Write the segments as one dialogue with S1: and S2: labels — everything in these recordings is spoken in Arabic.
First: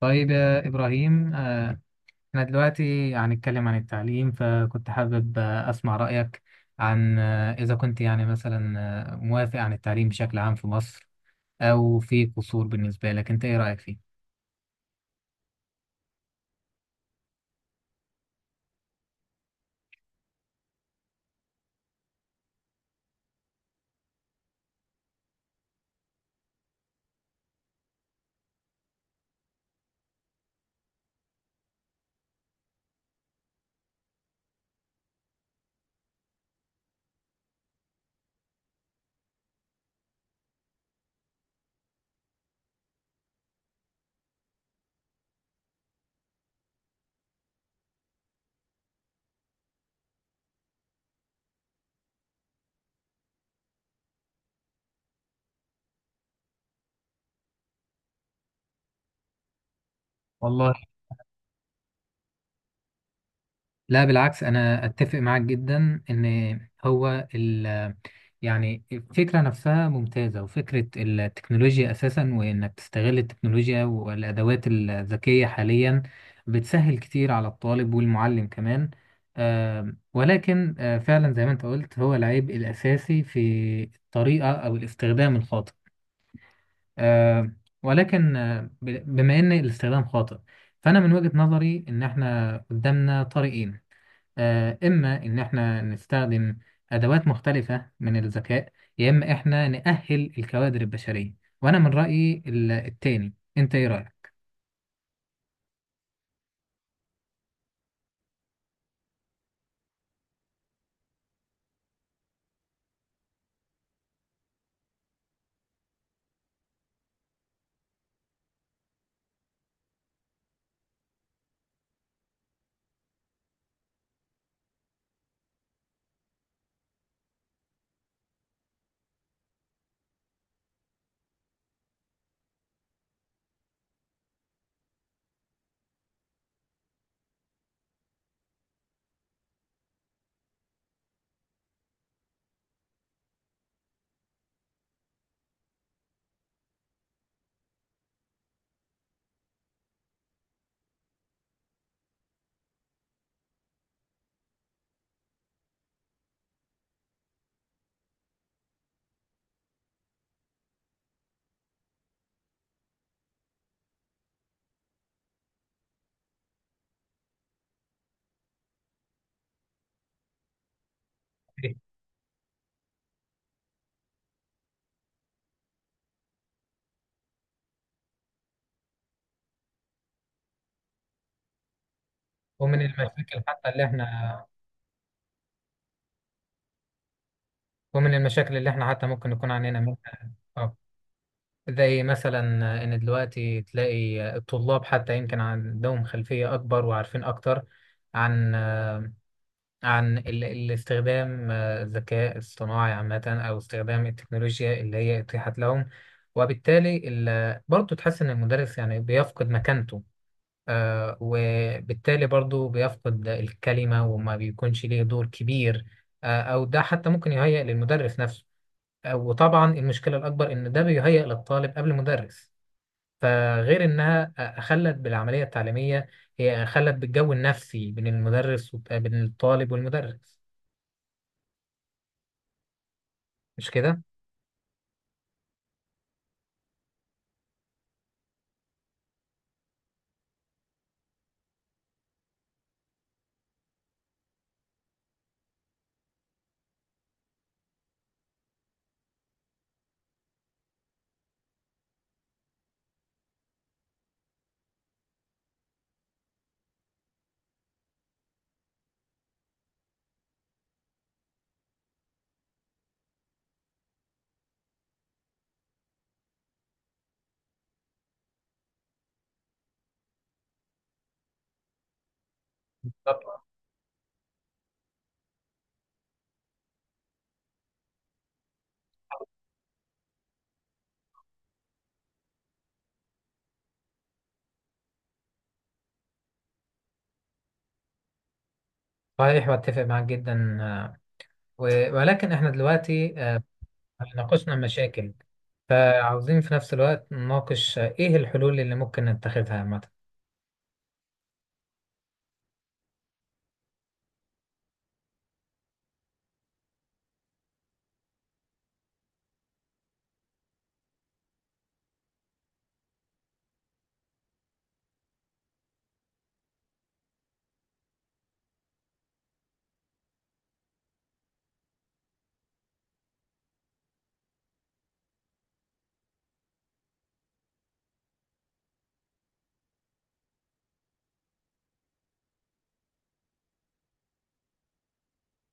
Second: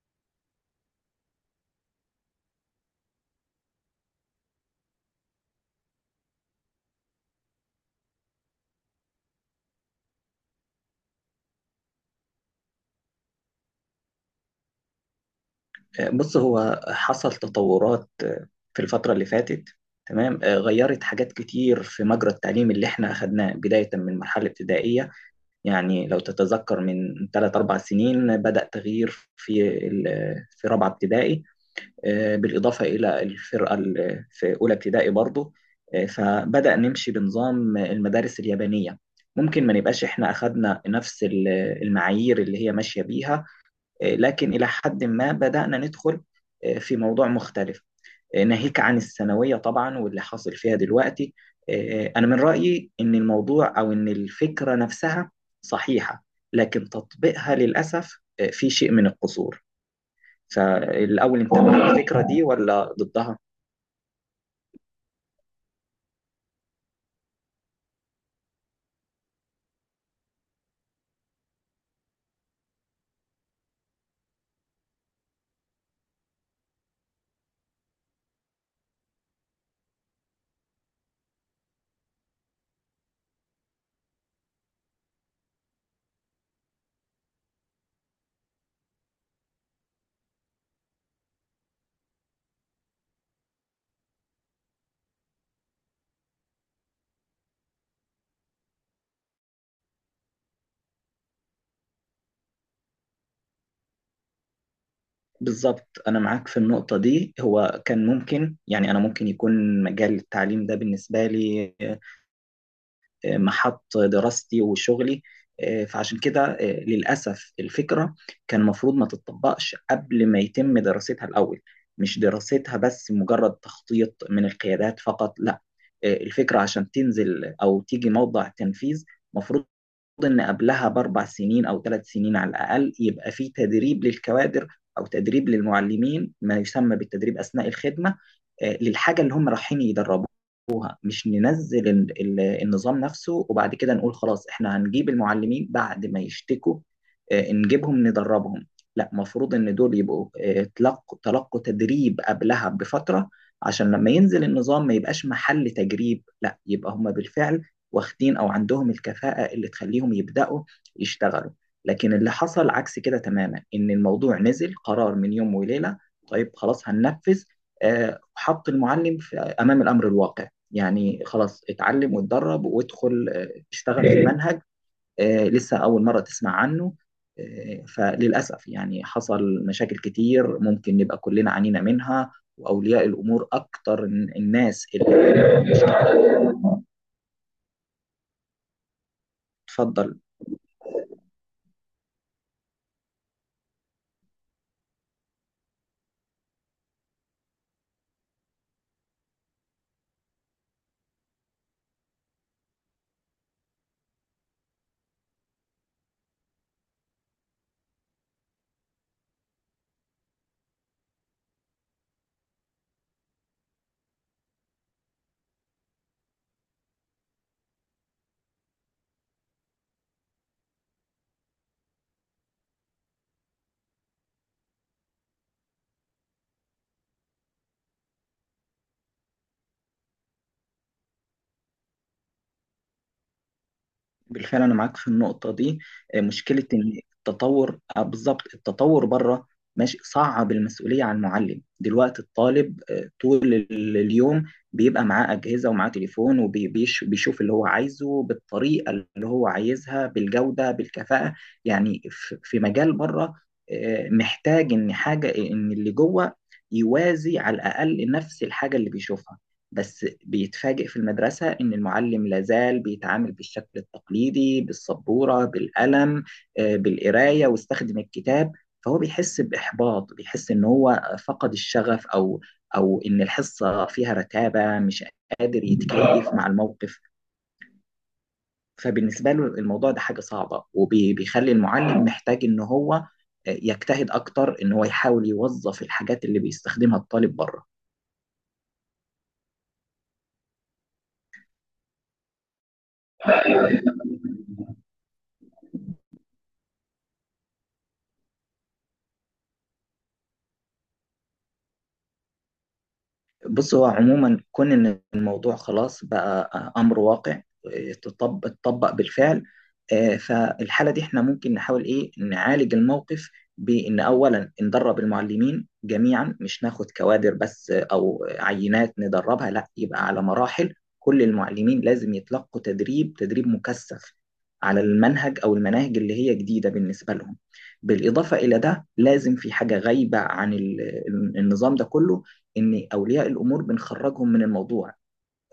S1: طيب يا إبراهيم، إحنا دلوقتي هنتكلم عن التعليم، فكنت حابب أسمع رأيك عن إذا كنت يعني مثلا موافق عن التعليم بشكل عام في مصر، أو في قصور. بالنسبة لك أنت إيه رأيك فيه؟
S2: بص هو حصل تطورات في الفترة اللي فاتت. تمام، غيرت حاجات كتير في مجرى التعليم اللي احنا أخدناه بداية من مرحلة ابتدائية. يعني لو تتذكر من 3 أربع سنين بدأ تغيير في رابعة ابتدائي، بالإضافة إلى في أولى ابتدائي برضو. فبدأ نمشي بنظام المدارس اليابانية. ممكن ما نبقاش احنا أخدنا نفس المعايير اللي هي ماشية بيها، لكن إلى حد ما بدأنا ندخل في موضوع مختلف. ناهيك عن الثانوية طبعا واللي حاصل فيها دلوقتي. أنا من رأيي إن الموضوع أو إن الفكرة نفسها صحيحة، لكن تطبيقها للأسف في شيء من القصور.
S1: والله.
S2: فالأول أنت مع الفكرة دي ولا ضدها؟
S1: لا بالعكس، أنا أتفق معاك جدا إن هو يعني الفكرة نفسها ممتازة، وفكرة التكنولوجيا أساسا وإنك تستغل التكنولوجيا والأدوات الذكية حاليا بتسهل كتير على الطالب والمعلم كمان. ولكن فعلا زي ما أنت قلت، هو العيب الأساسي في الطريقة أو الاستخدام الخاطئ. ولكن بما إن الاستخدام خاطئ، فأنا من وجهة نظري إن إحنا قدامنا طريقين، إما إن إحنا نستخدم أدوات مختلفة من الذكاء، يا إما إحنا نأهل الكوادر البشرية. وأنا من رأيي التاني. أنت إيه رأيك؟
S2: بالظبط، أنا معاك في النقطة دي. هو كان ممكن يعني أنا ممكن يكون مجال التعليم ده بالنسبة لي محط دراستي وشغلي. فعشان كده للأسف الفكرة كان المفروض ما تتطبقش قبل ما يتم دراستها الأول، مش دراستها بس، مجرد تخطيط من القيادات فقط، لا. الفكرة عشان تنزل أو تيجي موضع تنفيذ مفروض ان قبلها ب4 سنين او 3 سنين على الاقل يبقى في تدريب للكوادر او تدريب للمعلمين ما يسمى بالتدريب اثناء الخدمه، للحاجه اللي هم رايحين يدربوها. مش ننزل النظام نفسه وبعد كده نقول خلاص احنا هنجيب المعلمين بعد ما يشتكوا نجيبهم ندربهم. لا، مفروض ان دول يبقوا تلقوا تدريب قبلها بفتره، عشان لما ينزل النظام ما يبقاش محل تجريب، لا يبقى هم بالفعل واخدين او عندهم الكفاءة اللي تخليهم يبدأوا يشتغلوا. لكن اللي حصل عكس كده تماما، ان الموضوع نزل قرار من يوم وليلة. طيب خلاص هننفذ، حط المعلم في امام الامر الواقع. يعني خلاص
S1: إيه.
S2: اتعلم واتدرب وادخل اشتغل في منهج لسه اول مرة تسمع عنه. فللاسف يعني حصل مشاكل كتير ممكن نبقى كلنا عانينا منها،
S1: ومن
S2: واولياء
S1: المشاكل
S2: الامور
S1: حتى اللي إحنا
S2: اكتر الناس اللي مش...
S1: ومن المشاكل اللي إحنا حتى ممكن نكون عانينا منها.
S2: اتفضل.
S1: أه، زي مثلا إن دلوقتي تلاقي الطلاب حتى يمكن عندهم خلفية أكبر وعارفين أكتر عن الاستخدام، الذكاء الصناعي عامة، أو استخدام التكنولوجيا اللي هي اتيحت لهم. وبالتالي برضه تحس إن المدرس يعني بيفقد مكانته، وبالتالي برضه بيفقد الكلمة وما بيكونش ليه دور كبير. أو ده حتى ممكن يهيئ للمدرس نفسه. وطبعا المشكلة الأكبر إن ده بيهيئ للطالب قبل المدرس. فغير إنها خلت بالعملية التعليمية، هي خلت بالجو النفسي بين المدرس وبين الطالب والمدرس، مش كده؟
S2: بالفعل انا معاك في النقطه دي. مشكله ان التطور، بالظبط التطور بره ماشي صعب. المسؤوليه على المعلم دلوقتي، الطالب طول اليوم بيبقى معاه اجهزه ومعاه تليفون وبيشوف اللي هو عايزه بالطريقه اللي هو عايزها بالجوده بالكفاءه. يعني في مجال بره، محتاج ان حاجه ان اللي جوه يوازي على الاقل نفس الحاجه اللي بيشوفها. بس بيتفاجئ في المدرسة إن المعلم لازال بيتعامل بالشكل التقليدي بالسبورة بالقلم بالقراية واستخدم الكتاب. فهو بيحس بإحباط، بيحس إن هو فقد الشغف، أو إن
S1: بالظبط.
S2: الحصة فيها رتابة، مش قادر يتكيف مع الموقف. فبالنسبة له الموضوع ده حاجة صعبة، وبيخلي المعلم محتاج إن هو يجتهد أكتر إن هو يحاول يوظف الحاجات اللي بيستخدمها الطالب بره.
S1: صحيح، واتفق معاك جدا. ولكن احنا دلوقتي ناقشنا المشاكل، فعاوزين في نفس الوقت نناقش ايه الحلول اللي ممكن نتخذها.
S2: بص، هو عموما كون ان الموضوع خلاص بقى امر واقع، اتطبق بالفعل. فالحاله دي احنا ممكن نحاول ايه نعالج الموقف بان اولا ندرب المعلمين جميعا، مش ناخد كوادر بس او عينات ندربها، لا، يبقى على مراحل كل المعلمين لازم يتلقوا تدريب مكثف على المنهج او المناهج اللي هي جديده بالنسبه لهم. بالاضافه الى ده، لازم في حاجه غايبه عن النظام ده كله، ان اولياء الامور بنخرجهم من الموضوع،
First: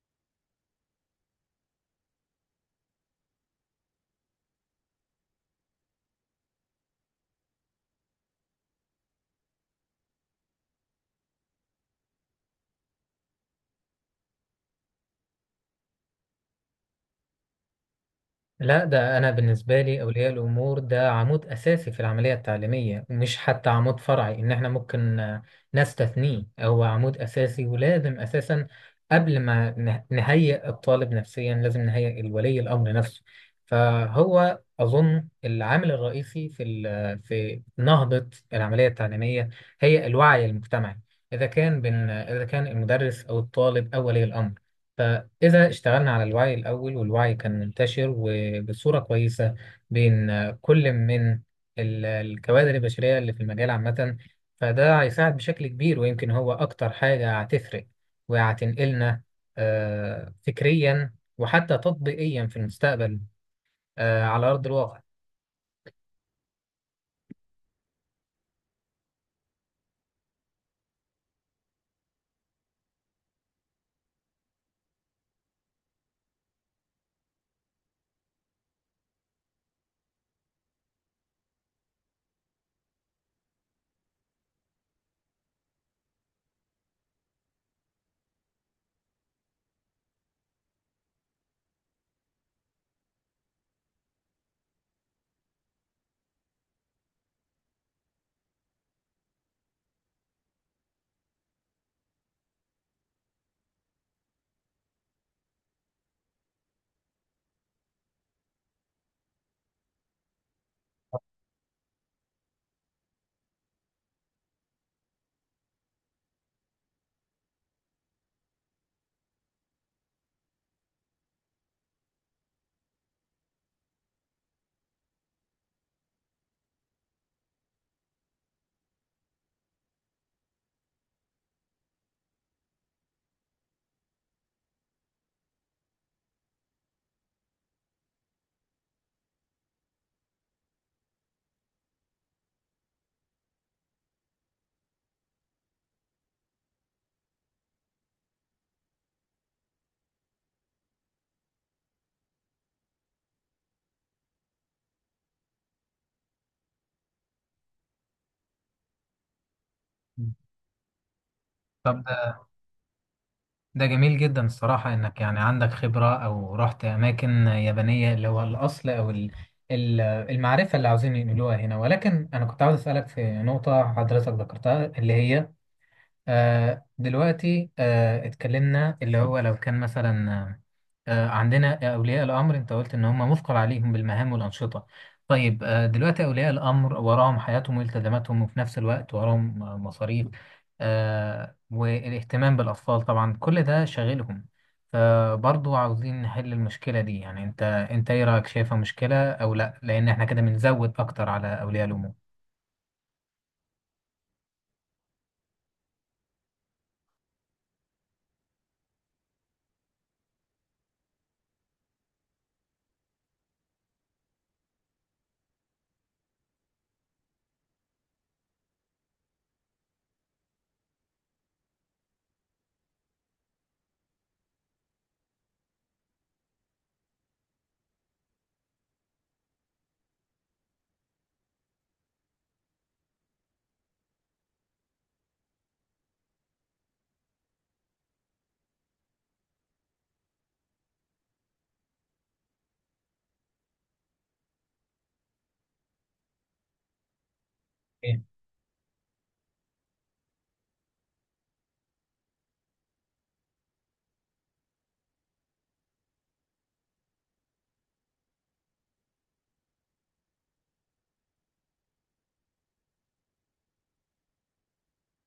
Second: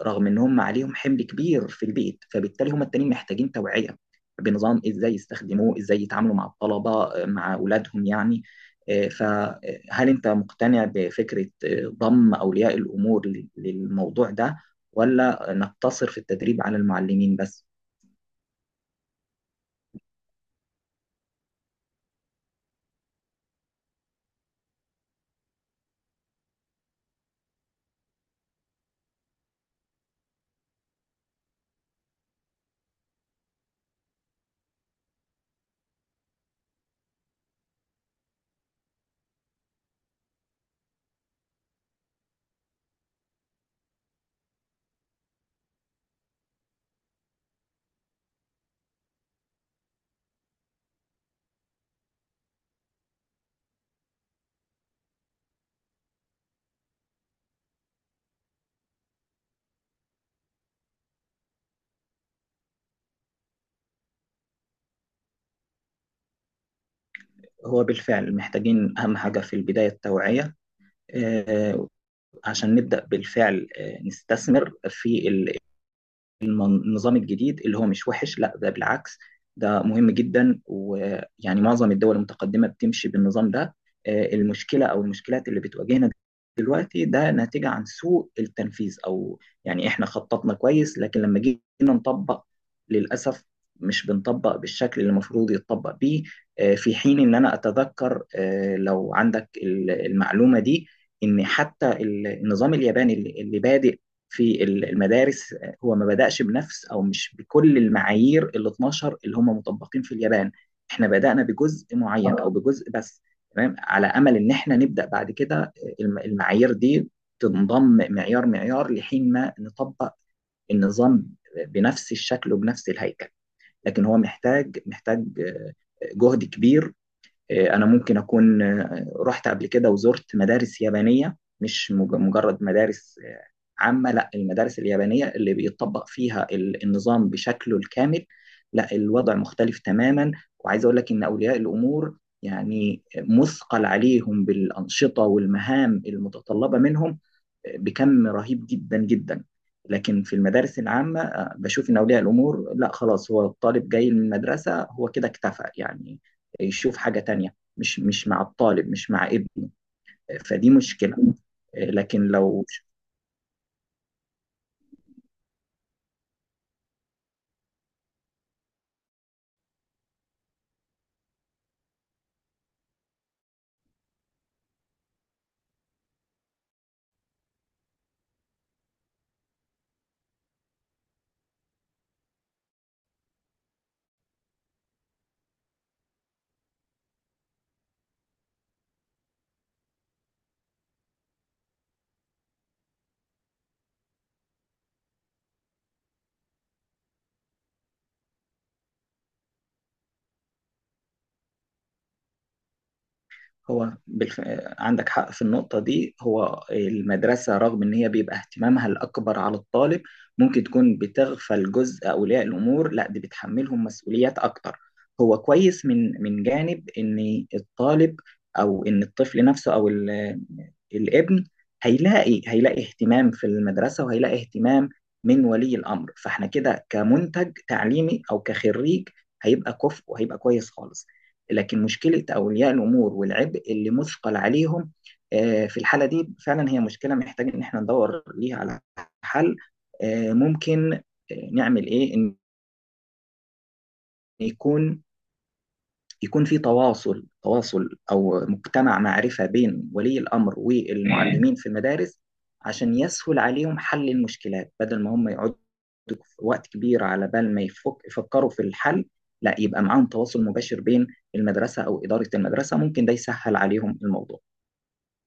S2: رغم ان هم عليهم حمل كبير في البيت. فبالتالي هم التانيين محتاجين توعيه بنظام ازاي يستخدموه، ازاي يتعاملوا مع الطلبه، مع اولادهم يعني. فهل انت مقتنع بفكره ضم اولياء الامور للموضوع ده، ولا نقتصر في التدريب على المعلمين بس؟
S1: لا، ده أنا بالنسبة لي أولياء الأمور ده عمود أساسي في العملية التعليمية، مش حتى عمود فرعي إن إحنا ممكن نستثنيه. هو عمود أساسي، ولازم أساسا قبل ما نهيئ الطالب نفسيا لازم نهيئ الولي الأمر نفسه. فهو أظن العامل الرئيسي في نهضة العملية التعليمية هي الوعي المجتمعي. إذا كان المدرس أو الطالب أو ولي الأمر، إذا اشتغلنا على الوعي الأول والوعي كان منتشر وبصورة كويسة بين كل من الكوادر البشرية اللي في المجال عامة، فده هيساعد بشكل كبير، ويمكن هو أكتر حاجة هتفرق وهتنقلنا فكريا وحتى تطبيقيا في المستقبل، على أرض الواقع.
S2: هو بالفعل محتاجين اهم حاجه في البدايه التوعيه، آه، عشان نبدأ بالفعل نستثمر في النظام الجديد اللي هو مش وحش، لا، ده بالعكس، ده مهم جدا. ويعني معظم الدول المتقدمة بتمشي بالنظام ده. المشكلة أو المشكلات اللي بتواجهنا دلوقتي ده ناتجة عن سوء التنفيذ، أو يعني إحنا خططنا كويس لكن لما جينا نطبق، للأسف، مش بنطبق بالشكل اللي المفروض يتطبق بيه. في حين إن أنا أتذكر، لو عندك المعلومة دي، إن حتى النظام الياباني اللي بادئ في المدارس هو ما بدأش بنفس او مش بكل المعايير ال 12 اللي هم مطبقين في اليابان. احنا بدأنا بجزء معين او بجزء بس، تمام، على امل ان احنا نبدأ بعد كده المعايير دي تنضم معيار معيار لحين ما نطبق النظام بنفس الشكل وبنفس الهيكل. لكن هو محتاج جهد كبير. انا ممكن اكون رحت قبل كده وزرت مدارس يابانيه، مش مجرد مدارس عامه، لا، المدارس اليابانيه اللي بيطبق فيها النظام بشكله الكامل، لا، الوضع مختلف تماما. وعايز اقول لك ان اولياء الامور يعني مثقل عليهم بالانشطه والمهام المتطلبه منهم بكم رهيب جدا جدا. لكن في المدارس العامة، بشوف إن أولياء الأمور لا، خلاص، هو الطالب جاي من المدرسة، هو كده اكتفى، يعني يشوف حاجة تانية مش مع الطالب مش مع ابنه. فدي مشكلة.
S1: طب،
S2: لكن لو...
S1: ده جميل جدا الصراحة إنك يعني عندك خبرة أو رحت أماكن يابانية اللي هو الأصل، أو المعرفة اللي عاوزين ينقلوها هنا. ولكن أنا كنت عاوز أسألك في نقطة حضرتك ذكرتها، اللي هي آه دلوقتي آه اتكلمنا اللي هو لو كان مثلا، عندنا أولياء الأمر، أنت قلت إن هم مثقل عليهم بالمهام والأنشطة. طيب، دلوقتي أولياء الأمر وراهم حياتهم والتزاماتهم، وفي نفس الوقت وراهم مصاريف، والاهتمام بالأطفال، طبعا كل ده شاغلهم. فبرضه عاوزين نحل المشكلة دي. يعني أنت إيه رأيك، شايفها مشكلة أو لأ؟ لأن إحنا كده بنزود أكتر على أولياء الأمور.
S2: هو عندك حق في النقطة دي. هو المدرسة رغم إن هي بيبقى اهتمامها الأكبر على الطالب، ممكن تكون بتغفل جزء أولياء الأمور، لا، دي بتحملهم مسؤوليات أكتر. هو كويس من جانب إن الطالب أو إن الطفل نفسه أو الابن هيلاقي اهتمام في المدرسة، وهيلاقي اهتمام من ولي الأمر. فإحنا كده كمنتج تعليمي أو كخريج هيبقى كفء وهيبقى كويس خالص. لكن مشكلة أولياء الأمور والعبء اللي مثقل عليهم في الحالة دي فعلا هي مشكلة، محتاج إن احنا ندور ليها على حل. ممكن نعمل إيه؟ إن يكون يكون في تواصل أو مجتمع معرفة بين ولي الأمر والمعلمين في المدارس، عشان يسهل عليهم حل المشكلات بدل ما هم يقعدوا وقت كبير على بال ما يفكروا في الحل. لا، يبقى معاهم تواصل مباشر بين المدرسة أو إدارة المدرسة، ممكن ده يسهل عليهم الموضوع.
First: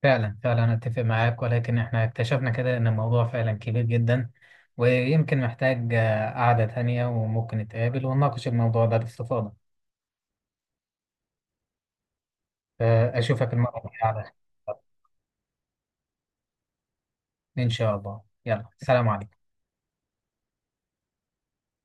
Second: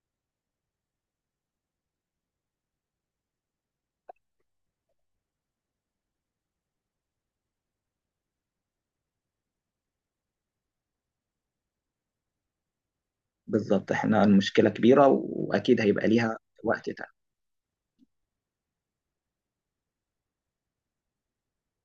S1: فعلا، فعلا، أنا أتفق معاك. ولكن إحنا اكتشفنا كده إن الموضوع فعلا كبير جدا، ويمكن محتاج قعدة تانية، وممكن نتقابل ونناقش الموضوع ده باستفاضة. فأشوفك المرة
S2: بالظبط،
S1: الجاية على
S2: احنا
S1: خير.
S2: المشكلة كبيرة واكيد هيبقى ليها وقت تاني.
S1: إن شاء الله، يلا، سلام عليكم.